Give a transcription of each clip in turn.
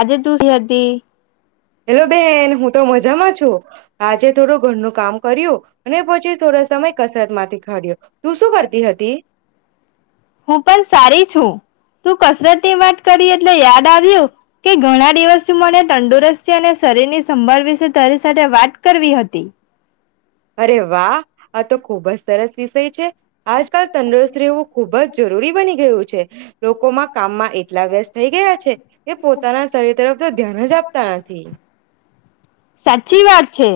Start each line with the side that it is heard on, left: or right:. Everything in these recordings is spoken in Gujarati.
left: આજે તુજ [unintelligible]
right: હેલો બેન હું તો મજામાં છું, આજે થોડું ઘરનું કામ કર્યું અને પછી થોડો સમય કસરત માંથી ખાડ્યો, તું શું કરતી હતી?
left: હું પણ સારી છું, તું કસરતની વાત કરી એટલે યાદ આવ્યું કે ઘણા દિવસથી મને તંદુરસ્તી અને શરીરની સંભાળ વિશે તારી સાથે વાત કરવી હતી.
right: અરે વાહ આ તો ખુબ જ સરસ વિષય છે આજકાલ તંદુસ્ત રેવું ખુબ જ જરૂરી બની ગયું છે લોકોમાં કામમાં એટલા વ્યસ્ થઈ ગયા છે કે પોતાના શરીર તરફ તો ધ્યાન જ આપતા નથી.
left: સાચી વાત છે.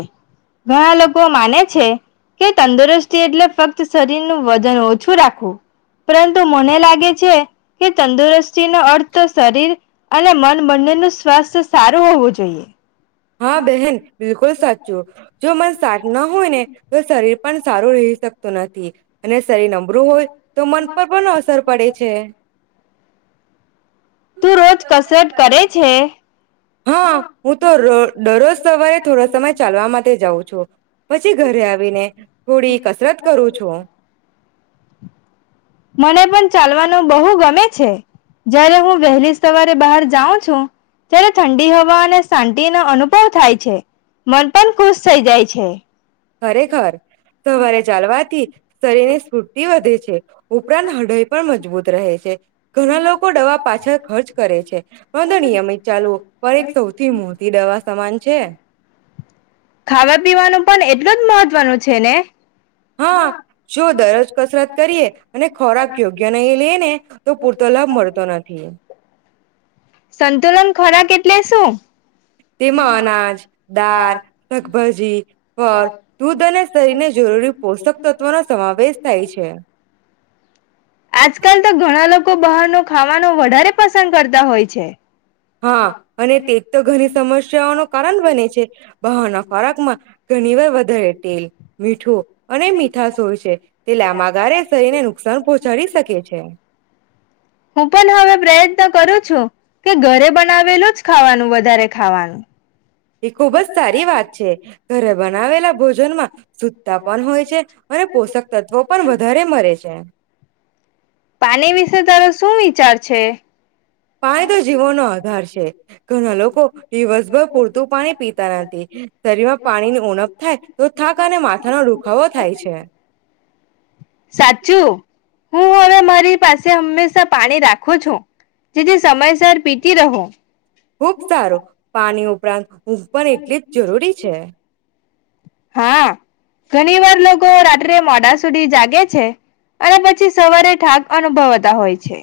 left: ઘણા લોકો માને છે કે તંદુરસ્તી એટલે ફક્ત શરીર નું વજન ઓછું રાખવું પરંતુ મને લાગે છે કે તંદુરસ્તી નો અર્થ શરીર અને મન બંનેનું સ્વાસ્થ્ય સારું હોવું જોઈએ.
right: હા બહેન બિલકુલ સાચું જો મન સાત ન હોય ને તો શરીર પણ સારું રહી શકતું નથી. ઠીક. અને શરીર નબરું હોય તો મન પર પણ અસર પડે છે.
left: તું રોજ કસરત કરે છે.
right: હા હું તો દરરોજ સવારે થોડાો સમય ચાલવા માટે જાઉં છું પછી ઘરે આવીને થોડી કસરત કરું છું.
left: મને પણ ચાલવાનું બહુ ગમે છે જ્યારે હું વહેલી સવારે બહાર જાઉં છું ત્યારે ઠંડી હવા અને શાંતિ નો અનુભવ થાય છે મન પણ ખુશ થઈ જાય છે.
right: ખરેખર સવારે ચાલવાથી શરીર ની સ્ફૂર્તિ વધે છે ઉપરાંત હૃદઈ પણ મજબૂત રહે છે. ઘણા લોકો દવા પાછળ ખર્ચ કરે છે પણંધ નિયમિત ચાલુ પણ એક સૌથી મોટી દવા સમાન છે.
left: ખાવા પીવાનું પણ એટલું જ મહત્વનું છે ને.
right: હા જો દરરોજ કસરત કરીએ અને ખોરાક યોગ્ય નહીં લે ને તો પૂરતો લાભ મળતો નથી.
left: સંતુલન ખોરાલ એટલે શું?
right: તેમાં અનાજ દાળ શકભાજી ફળ દૂધ અને શરીરને જરૂરી પોષક તત્વોનોો સમાવેશ થાય છે.
left: આજકાલ તો ઘણા લોકો બહાર ન ખાવાનો વધારે પસંદ કરતા હોય છે.
right: હા અને તેજ તો ઘણી સમસ્યાઓ ન કારણ બને છે બહારના ખોરાક માં ઘણી વાર વધારે તેલ મીઠું અને મીઠાશ હોય છે તે લાબ ગાર એ શરીરને નુકસાન પહોંચાડી શકે છે.
left: હું પણ હવે પ્રયત્ન કરું છું કે ઘરે બનાવેલું જ ખાવાનું વધારે ખાવાનું.
right: એ ખુબ જ સારી વાત છે ઘરે બનાવેલા ભોજનમાં સુતા પણ હોય છે અને પોષક તત્વો પણ વધારે મરે છે.
left: પાણી વિશે તારો શું વિચાર છે.
right: પાાય તો જીવો નો આધાર છે. ઘણા લોકો દિવસભર પૂરતું પાણી પીતા નથી શરીરમાં પાણીની ઉણપ થાય તો થાક અને માથાનો દુખાવો થાય છે.
left: સાચું હું હવે મારી પાસે હંમેશા પાણી રાખું છો જેથી સમયસર પીતી રહુ.
right: ખુબ સારું પાણી ઉપરાંત ઊંઘ પણ એટલી જ જરૂરી છે.
left: હા ઘણી વાર લોકો રાત્રે મોડા સુધી જાગે છે અને પછી સવારે ઠાક અનુભવતા હોય છે.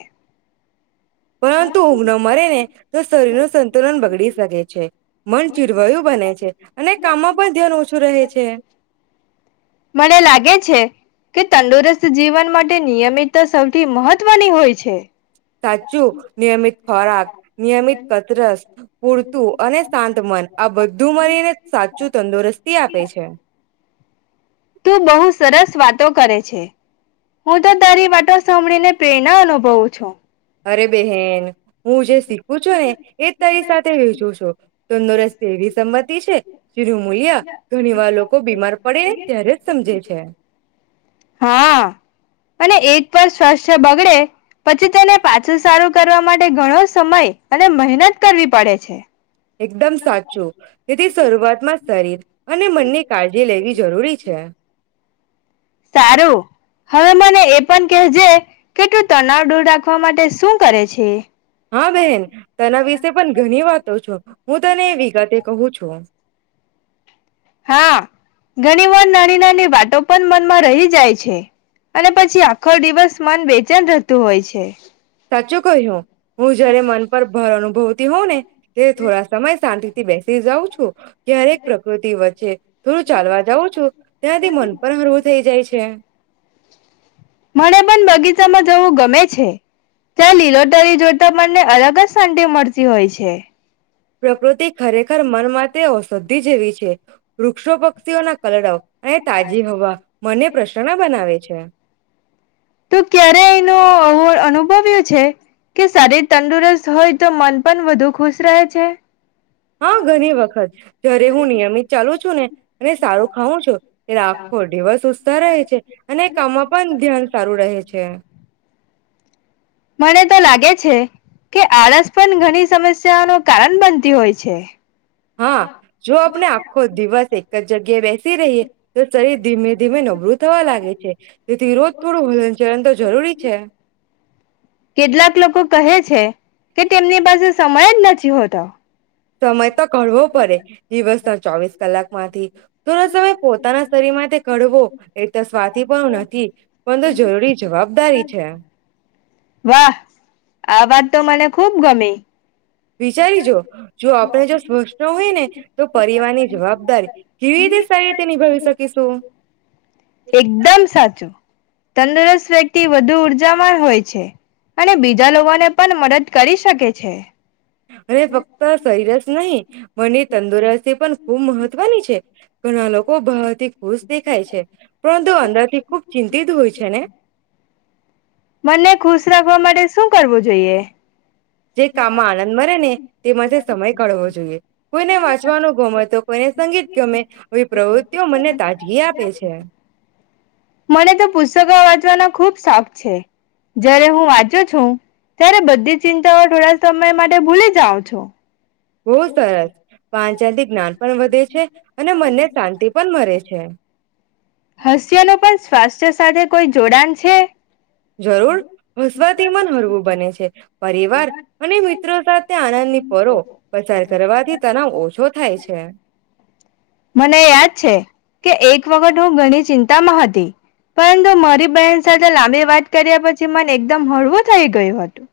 right: પરંતુ ઊંઘ ન મળે ને તો શરીરનું સંતુલન બગડી સ લગે છે. મન ચીરવાયું બને છે અને કામમાં પણ ધ્યાન ઓછું રહે છે.
left: મને લાગે છે કે તંદુરસ્ત જીવન માટે નિયમિતતા સૌથી મહત્વની હોય છે.
right: સાચું નિયમિત ખોરાક નિયમિત કતરસ પૂરતું અને શાંત મન આ બધું મળીને સાચું તંદુરસ્તી આપે છે.
left: તું બહુ સરસ વાતો કરે છે હું તો તારી વાતો સાંભળીને પ્રેરણા અનુભવું છું.
right: અરે બેહેન હું જે શીખું છું ને એ તારી સાથે વેચું છું તંદુરસ્ત એવી સંમતિ છે જેનું મૂલ્ય ઘણી વાર લોકો બીમાર પડે ને ત્યારે જ સમજે છે.
left: હા અને એક પર સ્વચ્છ બગડે પછી તેને પાછા પાછુ સારું કરવા માટે ઘણો સમય અને મહેનત કરવી પડે છે.
right: એકદમ સાચું તેથી શરૂઆતમાં શરીર અને મનની કાળજી લેવી જરૂરી છે.
left: સારું હવે મને એ પણ કેહેજે કેટલું તણાવ દૂર રાખવા માટે શું કરે છે.
right: હા બેન તના વિશે પણ ઘણી વાતો છો હું તને એ વિગતે કહું છું.
left: હા ઘણી વાર નાની નાની વાતો પણ મનમાં રહી જાય છે અને પછી આખો દિવસ મન બેચેન રહેતું હોય છે.
right: સાચું કહ્યુ. હું જયારે મન પર ભર અનુભવતી હોઉં ને ત્યારે થોડા સમય શાંતિ બેસી જાઉં છું. ક્યારેક પ્રકૃતિ વચ્ચે થોડું ચાલવા જાઉં છું ત્યાંથી મન પણ હરવું થઈ જાય છે.
left: મને પણ બગીચામાં જવું ગમે છે ત્યાં લીલો તરી જોતા મને અલગ જ શાંતિ મળતી હોય છે.
right: પ્રકૃતિ ખરેખર ર મનમાં ઔષદ્ધિ જેવી છે વૃક્ષો પક્ષીઓના કલડો અને તાજી હવા મને પ્રશ્ન બનાવે છે.
left: તો ક્યારે એનું અનુભવ્યું છે કે શરીર તંદુરસ્ત હોય તો મન પણ વધુ ખુશ રહે છે.
right: હા ઘણી વખત જયારે હું નિયમિત ચાલુ છું ને અને સારું ખઉં છું ત્યારે આખો દિવસ ઉત્સાહ રહે છે અને કામમાં પણ ધ્યાન સારું રહે છે.
left: મને તો લાગે છે કે આળસ પણ ઘણી સમસ્યાઓ ન કારણ બનતી હોય છે.
right: હા જો આપણે આખો દિવસ એક જ જગ્યાએ બેસી રહીએ તો શરીર ધીમે ધીમે નબળું થવા લાગે છે તેથી રોજ થોડું હલનચલન તો જરૂરી છે.
left: કેટલાક લોકો કહે છે કે તેમની પાસે સમય જ નથી હોતો.
right: સમય તો કરવો પડે દિવસ ના ચોવીસ કલાક માથી થોડા સમય પોતાના શરીર માટે ઘડવો એટસ સ્વાર્થી પણ હું નથી પણ જરૂરી જવાબદારી છે.
left: વાહ આ વાત તો મને ખુબ ગમી.
right: વિચારીજો જો જો આપણે જો સ્પષ્ટ હોય ને તો પરિવારની જવાબદારી કેવી રીતે સારી રીતે નિભાવી શકીશું.
left: [unintelligible] એકદમ સાચું. તંદુરસ્ત વ્યક્તિ વધુ ઉર્જામાન હોય છે. અને બીજા લોકોને પણ મદદ કરી શકે છે.
right: અરે ફક્ત શરીર જ નહી મનની તંદુરસ્તી પણ ખૂબ મહત્વની છે ઘણા લોકો બહારથી ખુશ દેખાય છે પરંતુ અંદરથી ખુબ ચિંતિત હોય છે ને
left: મનને ખુશ રાખવા માટે શું કરવું જોઈએ?
right: જે કામમાં આનંદ મરેે ને તેમાંથી સમય કાળવો જોઈએ કોઈને વાંચવાનું ગમે તો કોઈને સંગીત ગમે એવી પ્રવૃતિઓ મને તાજગી આપે છે.
left: ખુબ શોખ છે. જય્યારે હું વાંચ્યો છું ત્યારે બધી ચિંતાઓ થોડા સમય માટે ભૂલી જાઓ છો.
right: બહુ સરસ વાનચનથી જ્ઞાન પણ વધે છે અને મનને શાંતિ પણ મરે છે.
left: હાસ્યાનો પણ સ્વાસ્થ્ય સાથે કોઈ જોડાણ છે.
right: જરૂર હસવાથી મન હરવું બને છે પરિવાર અને મિત્રો સાથે આનંદની પરો પસાર કરવાથી તણવ ઓછો થાય છે.
left: મને યાદ છે કે એક વખત હું ઘણી ચિંતામાં હતી પરંતુ મારી બહેન સાથે લાંબી વાત કર્યા પછી મન એકદમ હળવું થઈ ગયું હતું.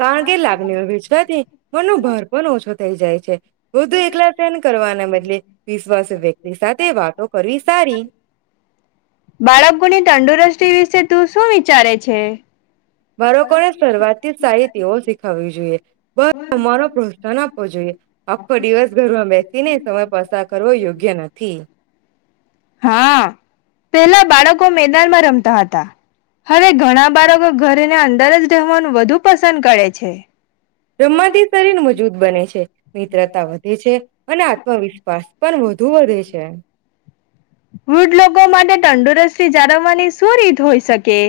right: કારણ કે લાગણી હોય ભીજથી મ ન ભર પણ ઓછ થઈ જાય છે. વધુ એકલા સહન કરવાના બદલે વિશ્વાસુ વ્યક્તિ સાથે વાતો કરવી સારી
left: બાળકોની તંદુરસ્તી વિ તું શું વિચારે છે.
right: બાળકો ને શરૂઆત થી સારી તેવ શીખાવવી જોઈએ. બસ અરો પ્રોત્સાહન આપવો જોઈએ આખો દિવસ ઘરમાં બેસી ને સમય પસાર કરવો યોગ્ય નથી.
left: હા પેલા બાળકો મેદાનમાં રમતા હતા હવે ઘણા બાળકો ઘરને અંદર જ રહેવાનું વધુ પસંદ કરે છે.
right: રમવાથી શરીર મજબૂત બને છે મિત્રતા વધે છે અને આત્મવિશ્વાસ પણ વધુ વધે છે.
left: વૃદ્ધ લોકો માટે તંદુરસ્તી ચારવવાની શું રીત હોઈ શકે.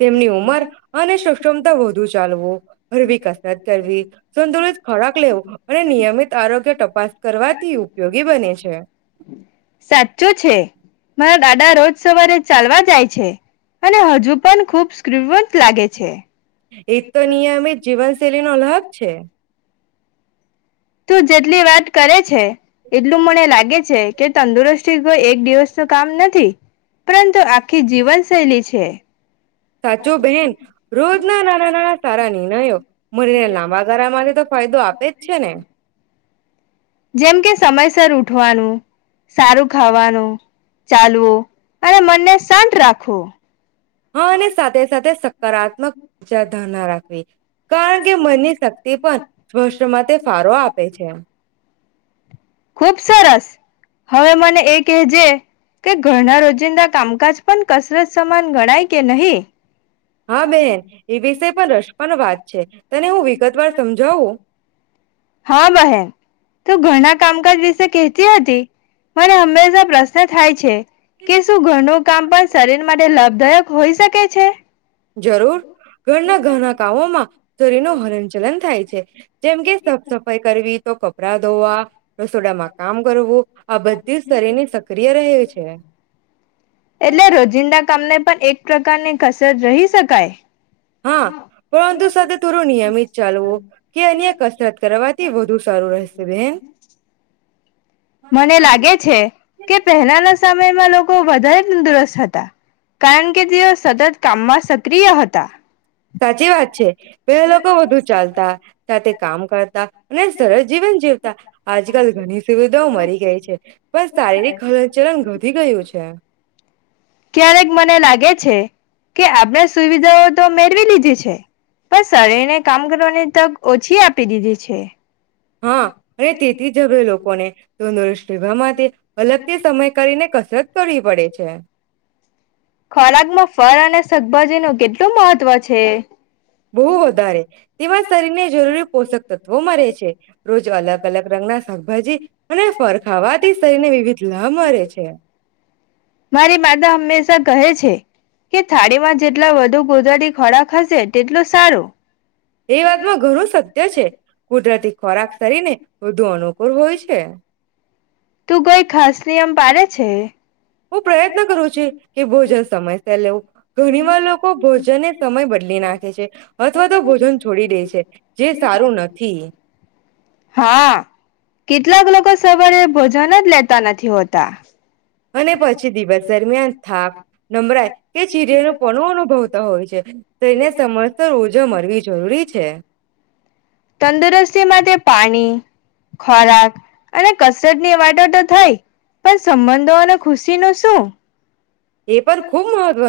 right: તેમની ઉંમર અને સક્ષમતા વધુ ચાલવું હરવી કસરત કરવી સંતુલિત ખોરાક લેવો અને નિયમિત આરોગ્ય તપાસ કરવાથી ઉપયોગી બને છે.
left: સાચું છે મારા દાદા રોજ સવારે ચાલવા જાય છે અને હજુ પણ ખુબ સ્કવત લાગે છે.
right: એ તો નિયમ જીવનશૈલીનો અલગ છે.
left: તું જેટલી વાત કરે છે એટલું મને લાગે છે કે તંદુરસ્તી કોઈ એક દિવસ તો કામ નથી પરંતુ આખી જીવન શૈલી છે.
right: સાચો બહેન રોજના નાના નાના સારા નિર્ણયો મનેને લાંબા ગાળામાંથી તો ફાયદો આપે જ છે ને.
left: જેમ કે સમયસર ઉઠવાનું સારું ખાવાનું ચાલવો અને મનને શાંત રાખવો.
right: હા અને સાથે સાથે સકારાત્મકજા ધ્યા ના રાખવી. કારણ કે મનની શક્તિ પણ સ્પષ્ટ માટે તે ફારો આપે છે.
left: ખુબ સરસ હવે મને એ કહેજે તે ઘરના રોજિંદા કામકાજ પણ કસરત સમાન ગણાય કે નહી.
right: હા બેહેન એ વિષ પણ રસપ વાત છે તને હું વિગતવાર સમજાવું.
left: હા બહેન તું ઘણા કામ કર વિશે કતી હતી. મને હંમેશા પ્રશ્ન થાય છે. કે શું ઘરનું કામ પણ શરીર માટે લાભદાયક હોઈ શકે? છે.
right: જરૂર ઘરના ઘણા કામોમાં શરીર ન હલનચલન થાય છે. જેમ કે સાફ સફાઈ કરવી તો કપડા. કપડા ધોવા રસોડામાં કામ કરવું. આ બધી જ શરીરની સક્રિય રહે છે
left: એટલે રોજિંદા કામને પણ એક પ્રકારની કસરત રહી શકાય.
right: હા પરંતુ સાથે થોડું નિયમિત ચાલવો કે અન્ય કસરત કરવાથી વધુ સારું રહેશે બેન.
left: મને લાગે છે કે પહેલાના સમયમાં લોકો વધારે તંદુરસ્ત હતા કારણ કે તેઓ સતત કામમાં સક્રિય હતા.
right: સાચી વાત છે. પહેલા લોકો વધુ ચાલતા સાથે કામ કરતા. અને સરળ જીવન જીવતા આજકાલ ઘણી સુવિધાઓ મરી ગઈ છે પણ શારીરિક હલનચલન વધી ગયું છે.
left: ક્યારેક મને લાગે છે કે આપણે સુવિધાઓ તો મેળવી લીધી છે પણ શરીરને કામ કરવાની તક ઓછી આપી દીધી છે.
right: હા અને તેથી જરૂરી લોકોને તંદુરસ્ત રહેવા માટે અલગથી સમય કરીને કસરત. કરવી પડે છે.
left: ખોરાકમાં ફળ અને શાકભાજીનું કેટલું મહત્વ છે.
right: બહુ વધારે તેજ શરીરને જરૂરી પોષક તત્વો મળે છે રોજ અલગ અલગ રંગના શાકભાજી અને ફર ખાવાથી શરીરને વિવિધ લાભ મળે છે.
left: મારી માતા હંમેશા કહે છે કે થાળીમાં જેટલા વધુ ગોધરાતી ખોડાક ખ હશે તેટલું સારું.
right: એ વાતમાં ઘણું સત્ય છે કુદરતી ખોરાક શરીને વધુ અનુકૂળ હોય છે.
left: તું કોઈ ખાસ નિયમ પાડે છે.
right: હું પ્રયત્ન કરું છું કે ભોજન સમય ત લેવું. ઘણીવાર લોકો ભોજનને સમય બદલી નાખે છે અથવા તો ભોજન છોડી દે છે જે સારું નથી.
left: હા કેટલાક લોકો સવારે ભોજન જ લેતા નથી હોતા.
right: અને પછી દિવસ દરમિયાન થાક નમરાઈ કે ચીરે ન પણ અનુભવતા હોય છે તેને સમ ઓજો મળવી જરૂરી છે.
left: તંદુરસ્તી માટે પાણી ખોરાક અને કસરતની વાતો તો થઈ પણ સંબંધો અને ખુશી ન શું
right: એ પણ ખુબ મહત્વ